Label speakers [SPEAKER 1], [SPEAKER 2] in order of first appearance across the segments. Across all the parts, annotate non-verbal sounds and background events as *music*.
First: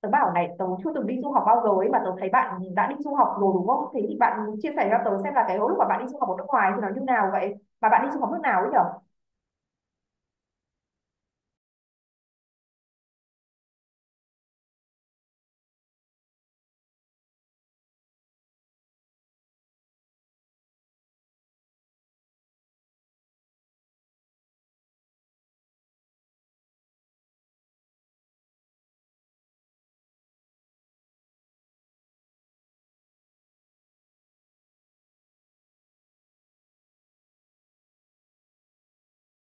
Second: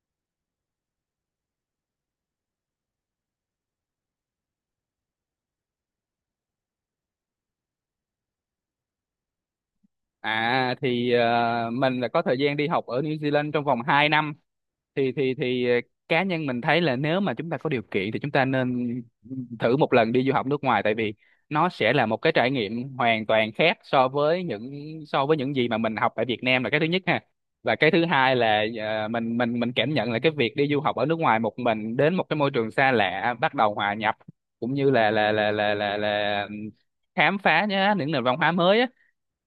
[SPEAKER 1] Tớ bảo này, tớ chưa từng đi du học bao giờ ấy mà tớ thấy bạn đã đi du học rồi đúng không? Thế thì bạn chia sẻ cho tớ xem là cái lúc mà bạn đi du học ở nước ngoài thì nó như nào vậy? Mà bạn đi du học nước nào ấy nhở?
[SPEAKER 2] À thì mình là có thời gian đi học ở New Zealand trong vòng 2 năm. Thì cá nhân mình thấy là nếu mà chúng ta có điều kiện thì chúng ta nên thử một lần đi du học nước ngoài, tại vì nó sẽ là một cái trải nghiệm hoàn toàn khác so với những gì mà mình học ở Việt Nam, là cái thứ nhất ha. Và cái thứ hai là mình cảm nhận là cái việc đi du học ở nước ngoài một mình, đến một cái môi trường xa lạ, bắt đầu hòa nhập cũng như là khám phá nhá, những nền văn hóa mới á,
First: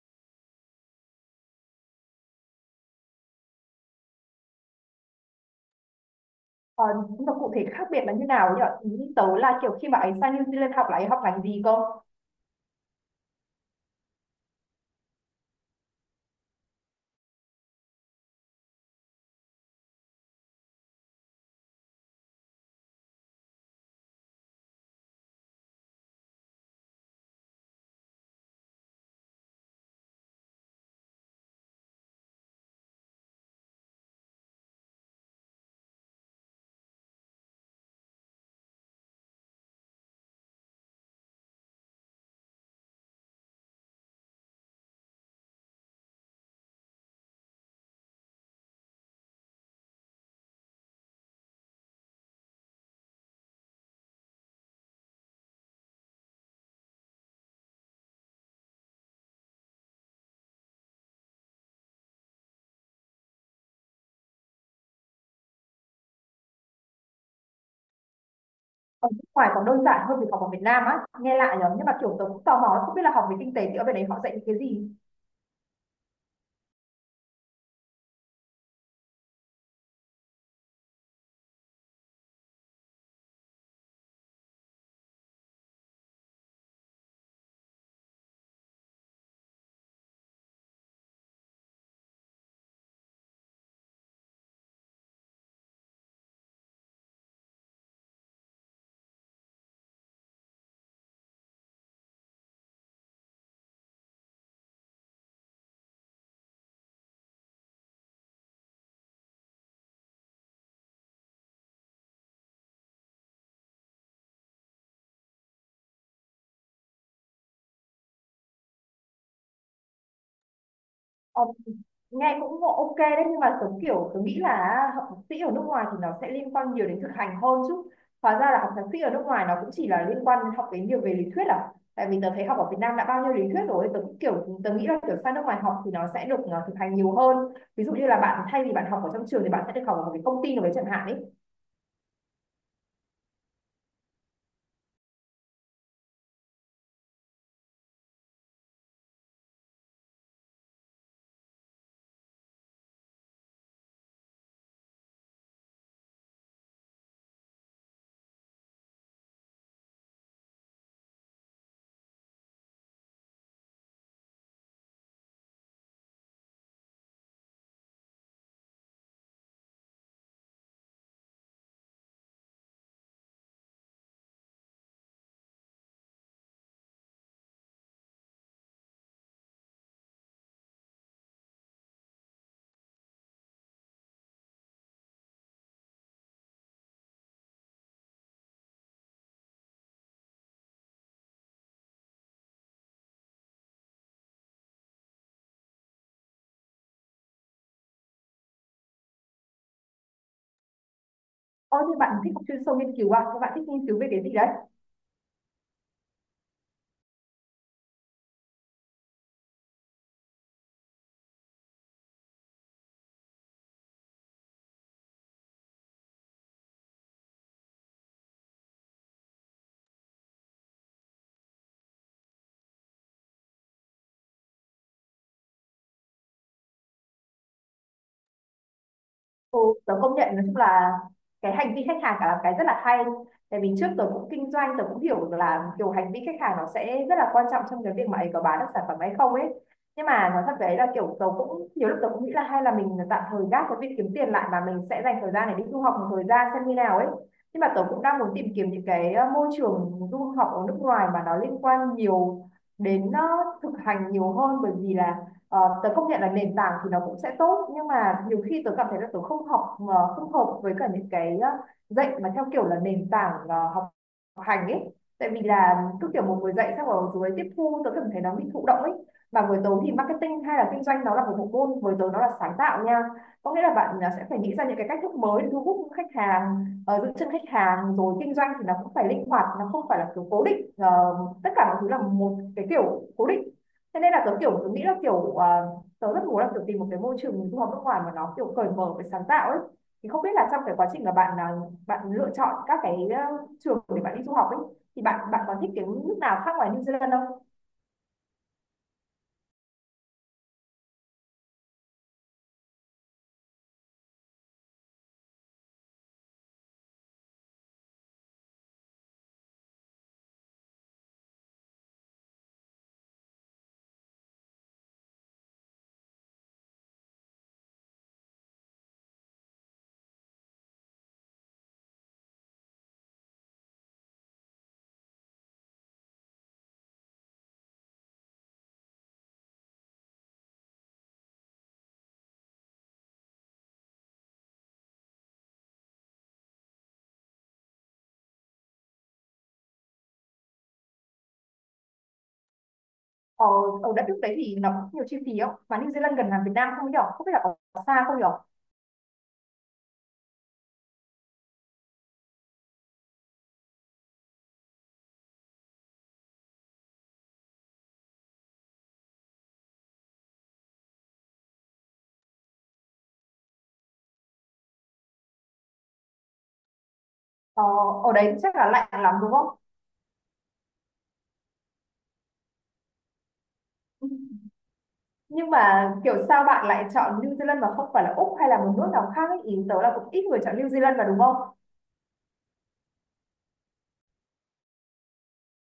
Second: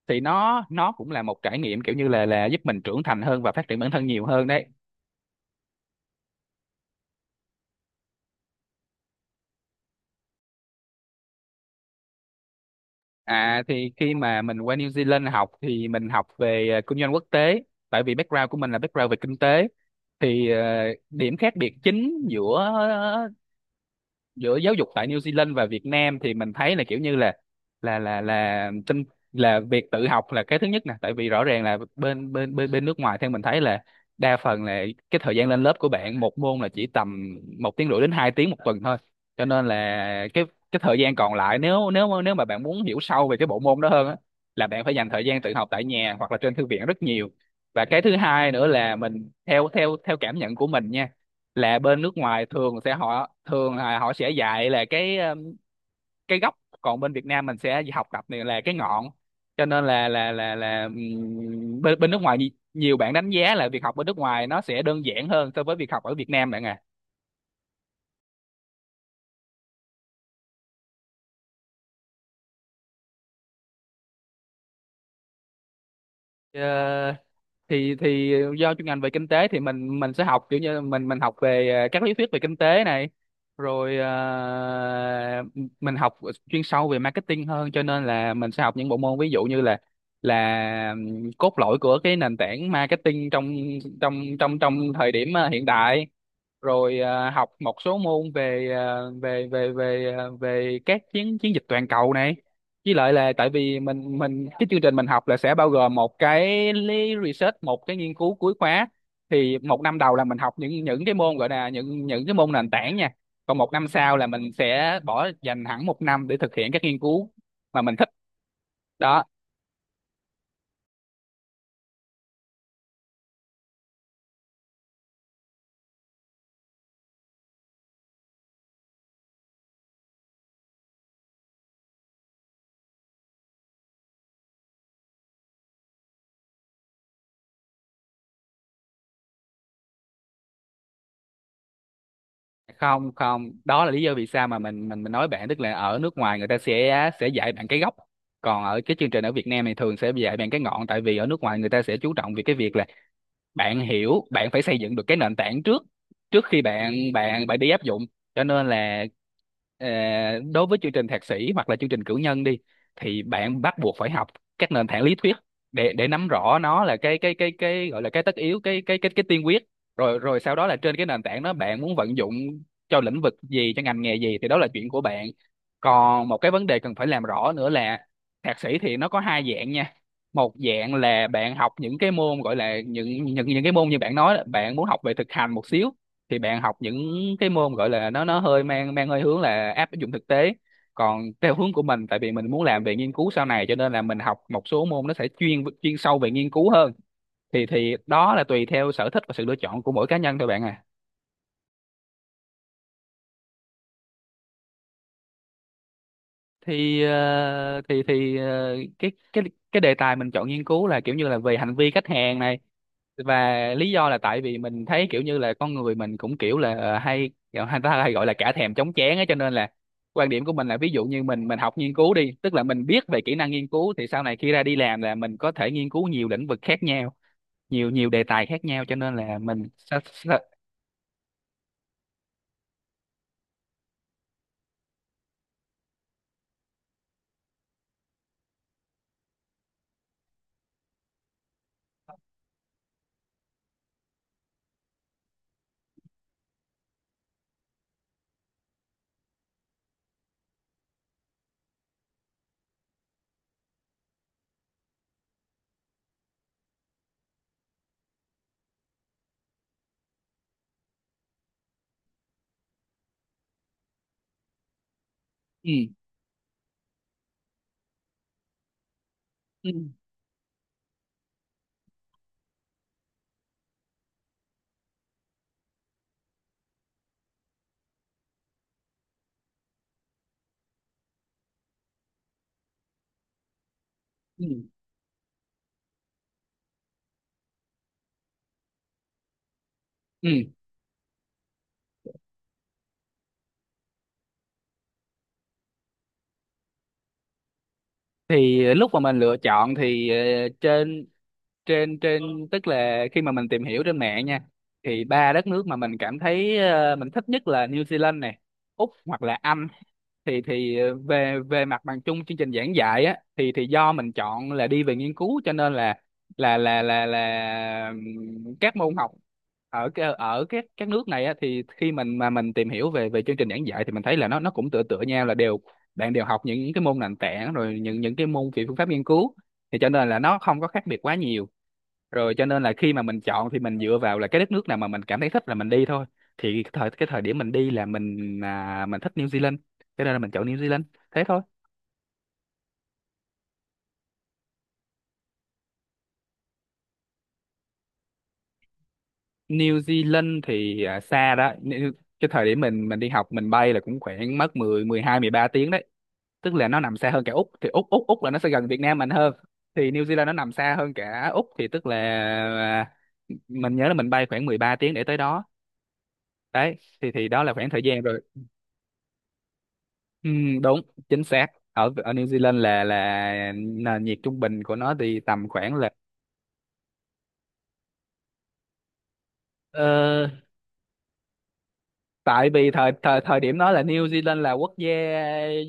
[SPEAKER 2] thì nó cũng là một trải nghiệm kiểu như là giúp mình trưởng thành hơn và phát triển bản thân nhiều hơn đấy.
[SPEAKER 1] Ờ, nhưng mà cụ thể khác biệt là như nào ấy nhở? Ý tớ là kiểu khi mà ấy sang New Zealand học là ấy học ngành gì cơ?
[SPEAKER 2] À thì khi mà mình qua New Zealand học thì mình học về kinh doanh quốc tế, tại vì background của mình là background về kinh tế. Thì điểm khác biệt chính giữa giữa giáo dục tại New Zealand và Việt Nam thì mình thấy là kiểu như là là là tinh là việc tự học là cái thứ nhất nè, tại vì rõ ràng là bên bên bên bên nước ngoài theo mình thấy là đa phần là cái thời gian lên lớp của bạn một môn là chỉ tầm 1 tiếng rưỡi đến 2 tiếng một tuần thôi. Cho nên là cái cái thời gian còn lại, nếu nếu nếu mà bạn muốn hiểu sâu về cái bộ môn đó hơn á, là bạn phải dành thời gian tự học tại nhà hoặc là trên thư viện rất nhiều. Và cái thứ hai nữa là mình theo theo theo cảm nhận của mình nha, là bên nước ngoài thường sẽ họ thường là họ sẽ dạy là cái gốc, còn bên Việt Nam mình sẽ học tập này là cái ngọn. Cho nên là bên bên nước ngoài, nhiều bạn đánh giá là việc học bên nước ngoài nó sẽ đơn giản hơn so với việc học ở Việt Nam bạn à.
[SPEAKER 1] Ở nước ngoài còn đơn giản hơn việc học ở Việt Nam á, nghe lạ nhở? Nhưng mà kiểu tớ cũng tò mò không biết là học về kinh tế thì ở bên đấy họ dạy những cái gì?
[SPEAKER 2] Ờ, thì do chuyên ngành về kinh tế thì mình sẽ học kiểu như mình học về các lý thuyết về kinh tế này, rồi mình học chuyên sâu về marketing hơn. Cho nên là mình sẽ học những bộ môn ví dụ như là cốt lõi của cái nền tảng marketing trong trong trong trong thời điểm hiện đại, rồi học một số môn về à, về về về à, về các chiến chiến dịch toàn cầu này. Với lại là tại vì mình cái chương trình mình học là sẽ bao gồm một cái nghiên cứu cuối khóa. Thì một năm đầu là mình học những cái môn gọi là những cái môn nền tảng nha, còn một năm sau là mình sẽ dành hẳn một năm để thực hiện các nghiên cứu mà mình thích đó.
[SPEAKER 1] Ờ, nghe cũng ok đấy, nhưng mà tớ kiểu tớ nghĩ là học thạc sĩ ở nước ngoài thì nó sẽ liên quan nhiều đến thực hành hơn chứ. Hóa ra là học thạc sĩ ở nước ngoài nó cũng chỉ là liên quan đến học đến nhiều về lý thuyết à? Tại vì tớ thấy học ở Việt Nam đã bao nhiêu lý thuyết rồi, tớ cũng kiểu tớ nghĩ là kiểu sang nước ngoài học thì nó sẽ được thực hành nhiều hơn. Ví dụ như là bạn thay vì bạn học ở trong trường thì bạn sẽ được học ở một cái công ty nào đấy chẳng hạn ấy.
[SPEAKER 2] Không, không, đó là lý do vì sao mà mình nói bạn, tức là ở nước ngoài người ta sẽ dạy bạn cái gốc, còn ở cái chương trình ở Việt Nam này thường sẽ dạy bạn cái ngọn. Tại vì ở nước ngoài người ta sẽ chú trọng về cái việc là bạn hiểu, bạn phải xây dựng được cái nền tảng trước trước khi bạn bạn bạn đi áp dụng. Cho nên là ờ, đối với chương trình thạc sĩ hoặc là chương trình cử nhân đi, thì bạn bắt buộc phải học các nền tảng lý thuyết để nắm rõ. Nó là cái gọi là cái tất yếu, cái tiên quyết. Rồi rồi sau đó là trên cái nền tảng đó bạn muốn vận dụng cho lĩnh vực gì, cho ngành nghề gì thì đó là chuyện của bạn. Còn một cái vấn đề cần phải làm rõ nữa là thạc sĩ thì nó có hai dạng nha. Một dạng là bạn học những cái môn gọi là những cái môn như bạn nói đó, bạn muốn học về thực hành một xíu thì bạn học những cái môn gọi là nó hơi mang mang hơi hướng là áp dụng thực tế. Còn theo hướng của mình, tại vì mình muốn làm về nghiên cứu sau này cho nên là mình học một số môn nó sẽ chuyên chuyên sâu về nghiên cứu hơn. Thì đó là tùy theo sở thích và sự lựa chọn của mỗi cá nhân thôi bạn à.
[SPEAKER 1] Ôi thế bạn thích học chuyên sâu nghiên cứu à? Thế bạn thích nghiên cứu về cái gì đấy?
[SPEAKER 2] Thì ờ, thì thì ờ, cái cái cái đề tài mình chọn nghiên cứu là kiểu như là về hành vi khách hàng này. Và lý do là tại vì mình thấy kiểu như là con người mình cũng kiểu là hay kiểu hay ta hay gọi là cả thèm chóng chán ấy, cho nên là quan điểm của mình là ví dụ như mình học nghiên cứu đi, tức là mình biết về kỹ năng nghiên cứu thì sau này khi ra đi làm là mình có thể nghiên cứu nhiều lĩnh vực khác nhau, nhiều nhiều đề tài khác nhau. Cho nên là
[SPEAKER 1] Ừ,
[SPEAKER 2] mình
[SPEAKER 1] tớ
[SPEAKER 2] sa-
[SPEAKER 1] công nhận
[SPEAKER 2] sa-
[SPEAKER 1] nói chung là cái hành vi khách hàng cả là cái rất là hay, tại vì trước tớ cũng kinh doanh tớ cũng hiểu được là kiểu hành vi khách hàng nó sẽ rất là quan trọng trong cái việc mà ấy có bán được sản phẩm hay không ấy. Nhưng mà nói thật đấy là kiểu tớ cũng nhiều lúc tớ cũng nghĩ là hay là mình tạm thời gác cái việc kiếm tiền lại và mình sẽ dành thời gian để đi du học một thời gian xem như nào ấy. Nhưng mà tớ cũng đang muốn tìm kiếm những cái môi trường du học ở nước ngoài mà nó liên quan nhiều đến thực hành nhiều hơn, bởi vì là Ờ, tớ công nhận là nền tảng thì nó cũng sẽ tốt, nhưng mà nhiều khi tớ cảm thấy là tớ không học không hợp với cả những cái dạy mà theo kiểu là nền tảng học học hành ấy. Tại vì
[SPEAKER 2] Ừ,
[SPEAKER 1] là cứ kiểu một người dạy xong rồi rồi tiếp thu tớ cảm thấy nó bị thụ động ấy. Mà với tớ
[SPEAKER 2] ừ,
[SPEAKER 1] thì marketing hay là kinh doanh nó là một bộ môn, với tớ nó là sáng tạo nha. Có nghĩa là bạn sẽ phải nghĩ ra những cái cách thức mới để thu hút khách hàng, giữ chân khách hàng, rồi kinh doanh thì nó cũng phải linh hoạt, nó không phải là kiểu cố định, tất cả mọi thứ là một cái kiểu cố định. Thế nên là tớ
[SPEAKER 2] ừ,
[SPEAKER 1] kiểu tớ nghĩ là kiểu à, tớ rất muốn là kiểu tìm một cái môi trường du học nước ngoài mà nó kiểu cởi mở với sáng tạo ấy. Thì không biết
[SPEAKER 2] ừ.
[SPEAKER 1] là trong cái quá trình mà bạn à, bạn lựa chọn các cái à, trường để bạn đi du học ấy, thì bạn bạn có thích cái nước nào khác ngoài New Zealand không?
[SPEAKER 2] Thì lúc mà mình lựa chọn thì ờ, trên trên trên tức là khi mà mình tìm hiểu trên mạng nha, thì ba đất nước mà mình cảm thấy mình thích nhất là New Zealand này, Úc hoặc là Anh. Thì thì ờ, về về mặt bằng chung chương trình giảng dạy á, thì do mình chọn là đi về nghiên cứu cho nên là các môn học ở các các nước này á, thì khi mình mà mình tìm hiểu về về chương trình giảng dạy thì mình thấy là nó cũng tựa tựa nhau, là đều bạn đều học những cái môn nền tảng rồi những cái môn về phương pháp nghiên cứu. Thì cho nên là nó không có khác biệt quá nhiều. Rồi cho nên là khi mà mình chọn thì mình dựa vào là cái đất nước nào mà mình cảm thấy thích là mình đi thôi. Thì cái thời điểm mình đi là mình mình thích New Zealand cho nên là mình chọn New Zealand thế thôi.
[SPEAKER 1] Ở ở đất nước đấy thì nó có nhiều chi phí không, mà New Zealand gần hàng Việt Nam không nhỉ, không biết là có xa không nhỉ?
[SPEAKER 2] New Zealand thì xa đó. Cái thời điểm mình đi học mình bay là cũng khoảng mất 10, 12, 13 tiếng đấy. Tức là nó nằm xa hơn cả Úc. Thì Úc Úc Úc là nó sẽ gần Việt Nam mình hơn. Thì New Zealand nó nằm xa hơn cả Úc, thì tức là à, mình nhớ là mình bay khoảng 13 tiếng để tới đó đấy. Thì đó là
[SPEAKER 1] ờ,
[SPEAKER 2] khoảng thời gian
[SPEAKER 1] Ở
[SPEAKER 2] rồi.
[SPEAKER 1] đấy chắc là lạnh lắm đúng không?
[SPEAKER 2] Ừ, đúng, chính xác. Ở ở New Zealand là nền nhiệt trung
[SPEAKER 1] *laughs*
[SPEAKER 2] bình của nó thì tầm
[SPEAKER 1] Nhưng
[SPEAKER 2] khoảng là.
[SPEAKER 1] mà kiểu sao bạn lại chọn New Zealand mà không phải là Úc hay là một nước nào khác ấy? Ý tớ là cũng ít
[SPEAKER 2] ờ,
[SPEAKER 1] người chọn New Zealand mà đúng không?
[SPEAKER 2] tại vì thời thời thời điểm đó là New Zealand là quốc gia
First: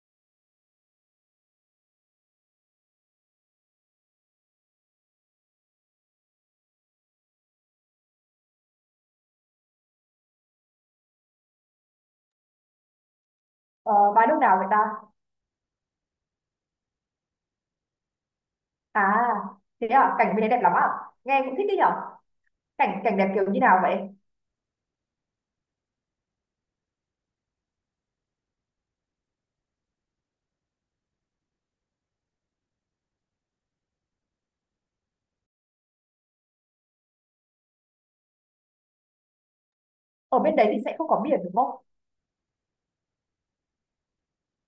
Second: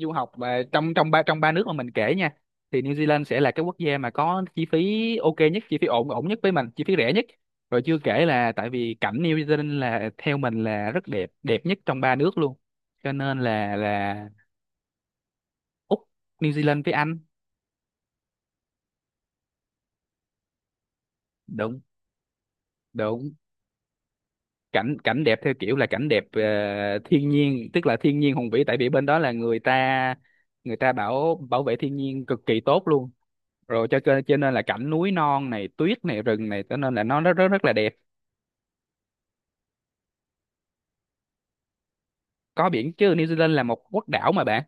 [SPEAKER 2] du học mà trong trong ba nước mà mình kể nha, thì New Zealand sẽ là cái quốc gia mà có chi phí ok nhất, chi phí ổn ổn nhất với mình, chi phí rẻ nhất. Rồi chưa kể là tại vì cảnh New Zealand là theo mình là rất đẹp, đẹp nhất trong ba nước luôn, cho nên là
[SPEAKER 1] Ờ, và
[SPEAKER 2] là
[SPEAKER 1] nước nào vậy ta?
[SPEAKER 2] Úc, New Zealand với Anh.
[SPEAKER 1] À, thế à, cảnh bên đấy đẹp lắm à? Nghe cũng thích đấy
[SPEAKER 2] Đúng,
[SPEAKER 1] nhở? Cảnh cảnh
[SPEAKER 2] đúng.
[SPEAKER 1] đẹp kiểu như nào vậy?
[SPEAKER 2] Cảnh cảnh đẹp theo kiểu là cảnh đẹp thiên nhiên, tức là thiên nhiên hùng vĩ. Tại vì bên đó là người ta bảo bảo vệ thiên nhiên cực kỳ tốt luôn. Rồi cho nên là cảnh núi non này, tuyết này, rừng này, cho nên là nó rất rất rất là đẹp.
[SPEAKER 1] Ở bên đấy thì sẽ không có biển đúng không?
[SPEAKER 2] Có biển chứ, New Zealand là một quốc đảo mà bạn.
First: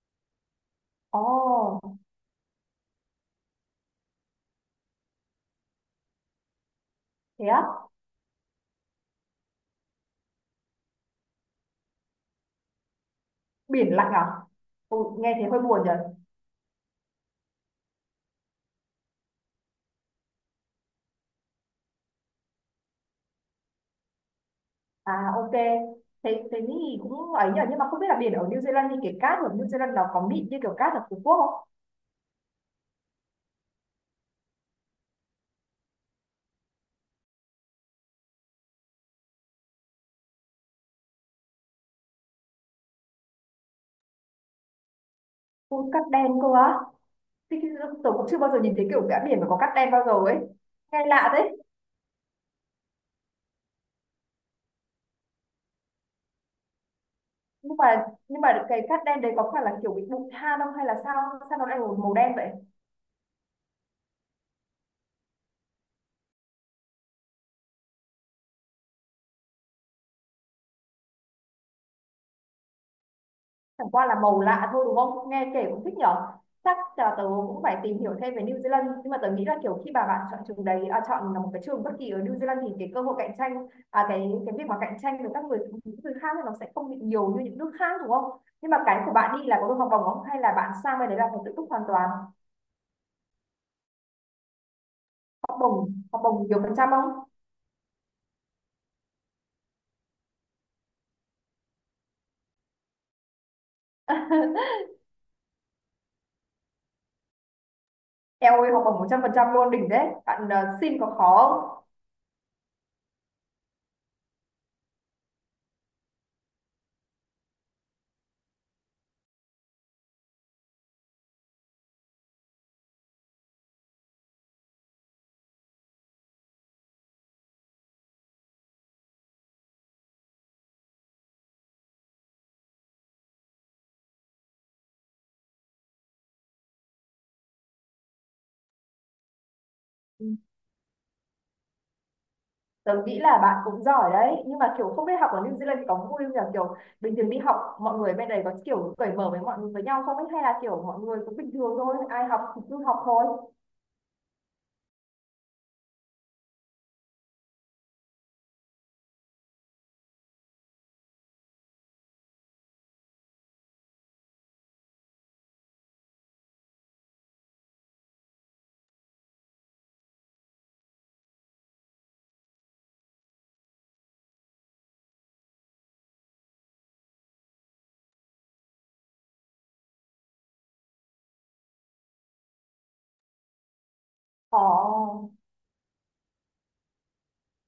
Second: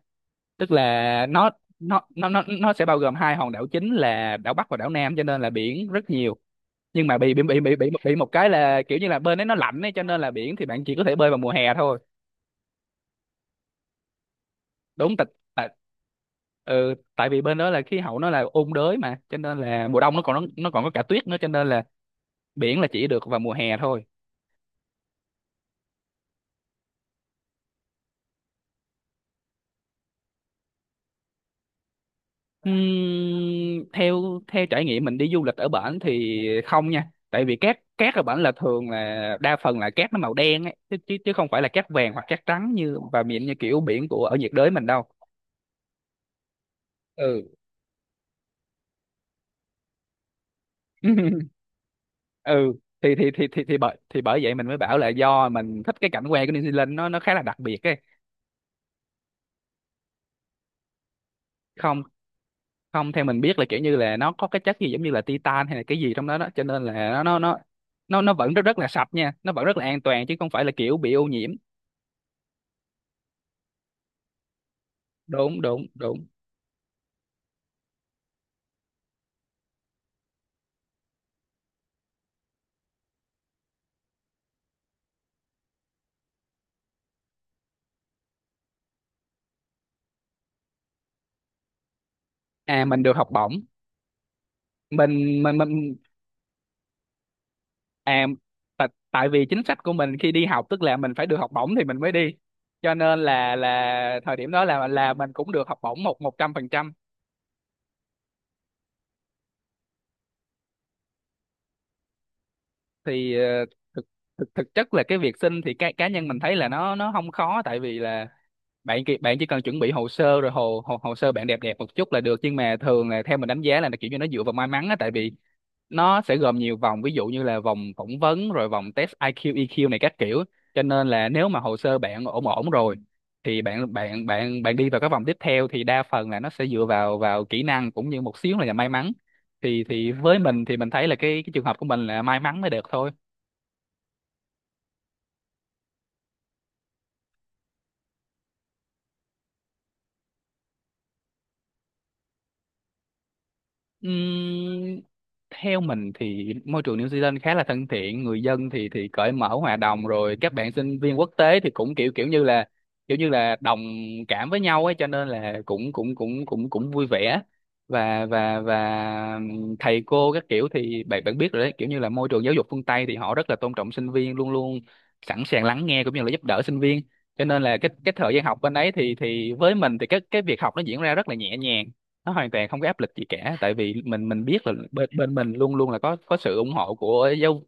[SPEAKER 2] Tức là nó
[SPEAKER 1] Ồ,
[SPEAKER 2] nó nó nó nó sẽ bao gồm hai hòn đảo chính là đảo Bắc và đảo Nam, cho nên là biển rất nhiều. Nhưng mà bị bị
[SPEAKER 1] thế
[SPEAKER 2] bị
[SPEAKER 1] á,
[SPEAKER 2] bị bị bị một cái là kiểu như là bên đấy nó lạnh ấy, cho nên là biển thì bạn chỉ có thể bơi vào mùa hè thôi.
[SPEAKER 1] biển lặng à? Ồ,
[SPEAKER 2] Đúng. tại
[SPEAKER 1] nghe thế hơi
[SPEAKER 2] tại
[SPEAKER 1] buồn nhở?
[SPEAKER 2] ừ, tại vì bên đó là khí hậu nó là ôn đới mà, cho nên là mùa đông nó còn có cả tuyết nữa, cho nên là biển là chỉ được vào mùa hè thôi.
[SPEAKER 1] À, ok. Thế thế thì cũng ấy nhở, nhưng mà không biết là biển ở New Zealand thì cái cát ở New Zealand nó có mịn như kiểu cát ở Phú Quốc không?
[SPEAKER 2] Theo theo trải nghiệm mình đi du lịch ở bển thì không nha, tại vì cát cát ở bển là thường là đa phần là cát nó màu đen ấy, chứ chứ chứ không phải là cát vàng hoặc cát trắng như và miệng như kiểu biển của ở nhiệt đới mình đâu.
[SPEAKER 1] Ôi, cát đen cơ á.
[SPEAKER 2] Ừ.
[SPEAKER 1] Thế thì, tôi cũng chưa bao giờ nhìn thấy kiểu cả biển mà có cát đen bao giờ ấy. Nghe lạ
[SPEAKER 2] *laughs*
[SPEAKER 1] đấy.
[SPEAKER 2] Ừ, thì bởi vậy mình mới bảo là do mình thích cái cảnh quan của New Zealand nó khá là đặc
[SPEAKER 1] Nhưng
[SPEAKER 2] biệt ấy.
[SPEAKER 1] mà nhưng mà cái cát đen đấy có phải là kiểu bị bụi than không hay là sao? Sao nó lại
[SPEAKER 2] Không,
[SPEAKER 1] màu đen vậy?
[SPEAKER 2] không, theo mình biết là kiểu như là nó có cái chất gì giống như là titan hay là cái gì trong đó đó, cho nên là nó nó nó nó vẫn rất rất là sạch nha, nó vẫn rất là an toàn chứ không phải là kiểu bị ô nhiễm.
[SPEAKER 1] Chẳng qua là màu lạ thôi đúng không, nghe
[SPEAKER 2] Đúng,
[SPEAKER 1] kể cũng
[SPEAKER 2] đúng,
[SPEAKER 1] thích nhở?
[SPEAKER 2] đúng.
[SPEAKER 1] Chắc là tớ cũng phải tìm hiểu thêm về New Zealand, nhưng mà tớ nghĩ là kiểu khi mà bạn chọn trường đấy à, chọn một cái trường bất kỳ ở New Zealand thì cái cơ hội cạnh tranh à, cái việc mà cạnh tranh với các người những người khác thì nó sẽ không bị nhiều như những nước khác đúng không? Nhưng mà cái của bạn đi là có được học bổng không hay là bạn sang bên đấy là phải tự túc hoàn toàn?
[SPEAKER 2] À, mình được học bổng.
[SPEAKER 1] học bổng
[SPEAKER 2] Mình
[SPEAKER 1] học bổng nhiều phần trăm không?
[SPEAKER 2] À, tại vì chính sách của mình khi đi học tức là mình phải được học bổng thì mình mới đi, cho nên là thời điểm đó
[SPEAKER 1] *laughs*
[SPEAKER 2] là mình cũng được học bổng một một trăm phần trăm.
[SPEAKER 1] Eo ơi học bổng 100% luôn, đỉnh đấy bạn, xin có khó không?
[SPEAKER 2] Thì thực thực thực chất là cái việc xin thì cá cá nhân mình thấy là nó không khó, tại vì là bạn chỉ cần chuẩn bị hồ sơ, rồi hồ, hồ hồ sơ bạn đẹp đẹp một chút là được. Nhưng mà thường là theo mình đánh giá là nó kiểu như nó dựa vào may mắn á, tại vì nó sẽ gồm nhiều vòng, ví dụ như là vòng phỏng vấn rồi vòng test IQ EQ này các kiểu. Cho nên là nếu mà hồ sơ bạn ổn ổn rồi thì bạn bạn bạn bạn đi vào các vòng tiếp theo thì đa phần là nó sẽ dựa vào vào kỹ năng cũng như một xíu là may mắn. Thì
[SPEAKER 1] Ừ,
[SPEAKER 2] với mình thì mình thấy là cái trường hợp của mình là may mắn mới được
[SPEAKER 1] tớ
[SPEAKER 2] thôi.
[SPEAKER 1] nghĩ là bạn cũng giỏi đấy. Nhưng mà kiểu không biết học ở New Zealand thì có vui không nhỉ? Kiểu bình thường đi học mọi người bên đấy có kiểu cởi mở với mọi người với nhau không ấy, hay là kiểu mọi người cũng bình thường thôi, ai học thì cứ học thôi?
[SPEAKER 2] Ừm, theo mình thì môi trường New Zealand khá là thân thiện, người dân thì cởi mở, hòa đồng, rồi các bạn sinh viên quốc tế thì cũng kiểu kiểu như là đồng cảm với nhau ấy, cho nên là cũng cũng cũng cũng cũng vui vẻ. Và thầy cô các kiểu thì bạn bạn biết rồi đấy, kiểu như là môi trường giáo dục phương Tây thì họ rất là tôn trọng sinh viên, luôn luôn sẵn sàng lắng nghe cũng như là giúp đỡ sinh viên. Cho nên là cái thời gian học bên ấy thì với mình thì cái việc học nó diễn ra rất là nhẹ nhàng, nó hoàn toàn không có áp lực gì cả, tại vì mình
[SPEAKER 1] Ờ,
[SPEAKER 2] biết là bên bên mình luôn luôn là có sự ủng hộ của giáo,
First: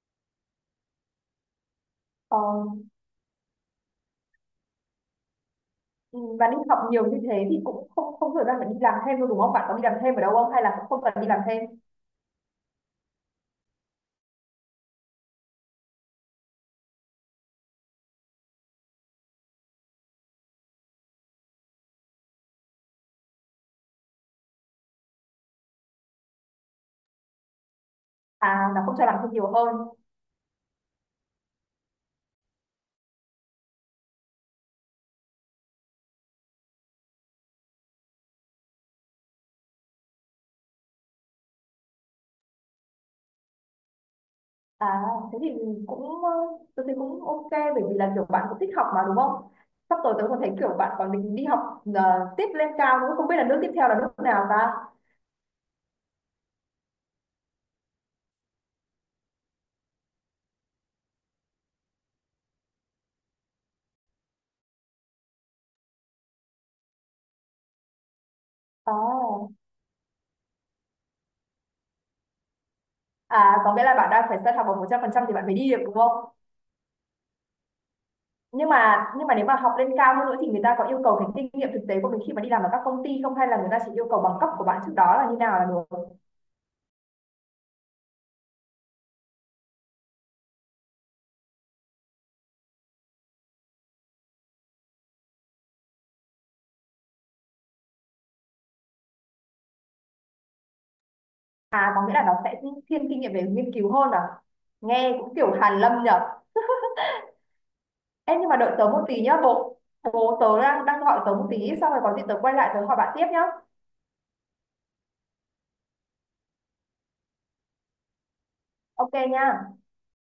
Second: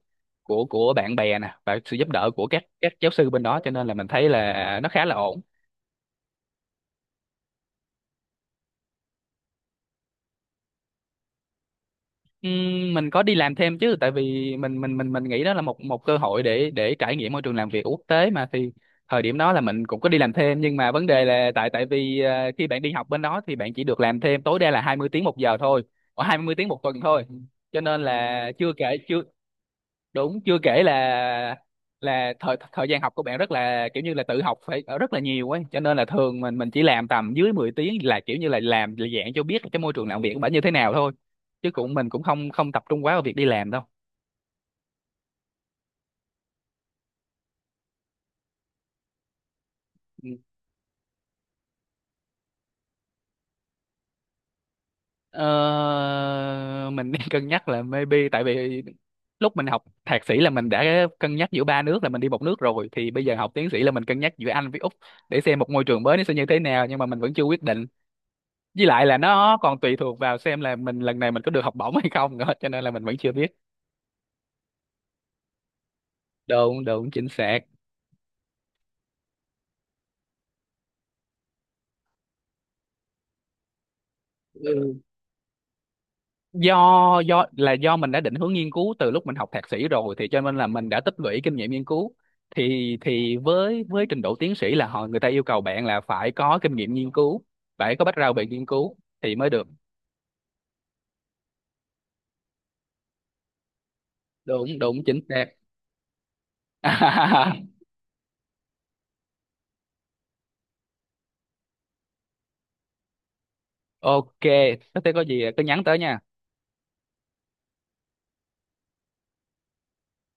[SPEAKER 2] của bạn bè nè và sự giúp đỡ
[SPEAKER 1] ờ,
[SPEAKER 2] của các giáo sư bên đó, cho nên là mình thấy là nó khá là ổn.
[SPEAKER 1] ừ, và đi học nhiều như thế thì cũng không không thời gian phải đi làm thêm đâu đúng không? Bạn có đi làm thêm ở đâu không hay là cũng không cần đi làm thêm?
[SPEAKER 2] Mình có đi làm thêm chứ, tại vì mình nghĩ đó là một một cơ hội để trải nghiệm môi trường làm việc quốc tế mà. Thì thời điểm đó là mình cũng có đi làm thêm, nhưng mà vấn đề là tại tại vì khi bạn đi học bên đó thì bạn chỉ được làm thêm tối đa là 20 tiếng một giờ thôi, ở 20 tiếng một tuần thôi. Cho nên là
[SPEAKER 1] À
[SPEAKER 2] chưa
[SPEAKER 1] nó không
[SPEAKER 2] kể
[SPEAKER 1] cho làm
[SPEAKER 2] chưa
[SPEAKER 1] thêm nhiều hơn.
[SPEAKER 2] đúng, chưa kể là thời thời gian học của bạn rất là kiểu như là tự học phải ở rất là nhiều ấy, cho nên là thường mình chỉ làm tầm dưới 10 tiếng, là kiểu như là làm là dạng cho biết cái môi trường làm việc của bạn như thế nào thôi, chứ cũng mình cũng không không tập trung quá vào việc đi làm đâu.
[SPEAKER 1] À, thế thì cũng tôi thấy cũng ok, bởi vì là kiểu bạn cũng thích học mà đúng không? Sắp tới tôi
[SPEAKER 2] Ừ.
[SPEAKER 1] còn thấy kiểu bạn còn định đi học tiếp lên cao nữa, không biết là nước tiếp theo là nước nào ta?
[SPEAKER 2] Ờ, mình đang cân nhắc là maybe, tại vì lúc mình học thạc sĩ là mình đã cân nhắc giữa ba nước, là mình đi một nước rồi, thì bây giờ học tiến sĩ là mình cân nhắc giữa Anh với Úc để xem một môi trường mới nó sẽ như thế nào, nhưng mà mình vẫn chưa quyết định, với
[SPEAKER 1] À,
[SPEAKER 2] lại là nó còn tùy thuộc vào xem là mình lần này mình có được học bổng hay không nữa, cho nên là mình vẫn chưa
[SPEAKER 1] à
[SPEAKER 2] biết.
[SPEAKER 1] có nghĩa là bạn đang phải săn học bằng 100% thì bạn mới đi được đúng không?
[SPEAKER 2] Đúng, đúng, chính xác.
[SPEAKER 1] Nhưng mà nếu mà học lên cao hơn nữa thì người ta có yêu cầu cái kinh nghiệm thực tế của mình khi mà đi làm ở các công ty không, hay là người ta chỉ yêu cầu bằng cấp của bạn trước
[SPEAKER 2] Ừ.
[SPEAKER 1] đó là như nào là được?
[SPEAKER 2] Do là do mình đã định hướng nghiên cứu từ lúc mình học thạc sĩ rồi, thì cho nên là mình đã tích lũy kinh nghiệm nghiên cứu. Thì với trình độ tiến sĩ là họ người ta yêu cầu bạn là phải có kinh nghiệm nghiên cứu, phải có background về nghiên cứu thì mới được.
[SPEAKER 1] À có nghĩa là nó sẽ thiên kinh nghiệm về nghiên cứu hơn à?
[SPEAKER 2] Đúng, đúng,
[SPEAKER 1] Nghe
[SPEAKER 2] chính
[SPEAKER 1] cũng
[SPEAKER 2] xác.
[SPEAKER 1] kiểu hàn lâm nhở.
[SPEAKER 2] *laughs*
[SPEAKER 1] Em nhưng mà đợi tớ một tí nhá bố. Bố tớ đang gọi tớ một tí. Xong rồi có gì tớ quay lại tớ hỏi bạn tiếp nhá.
[SPEAKER 2] Ok, thế có gì cứ nhắn tới nha.
[SPEAKER 1] Ok nha.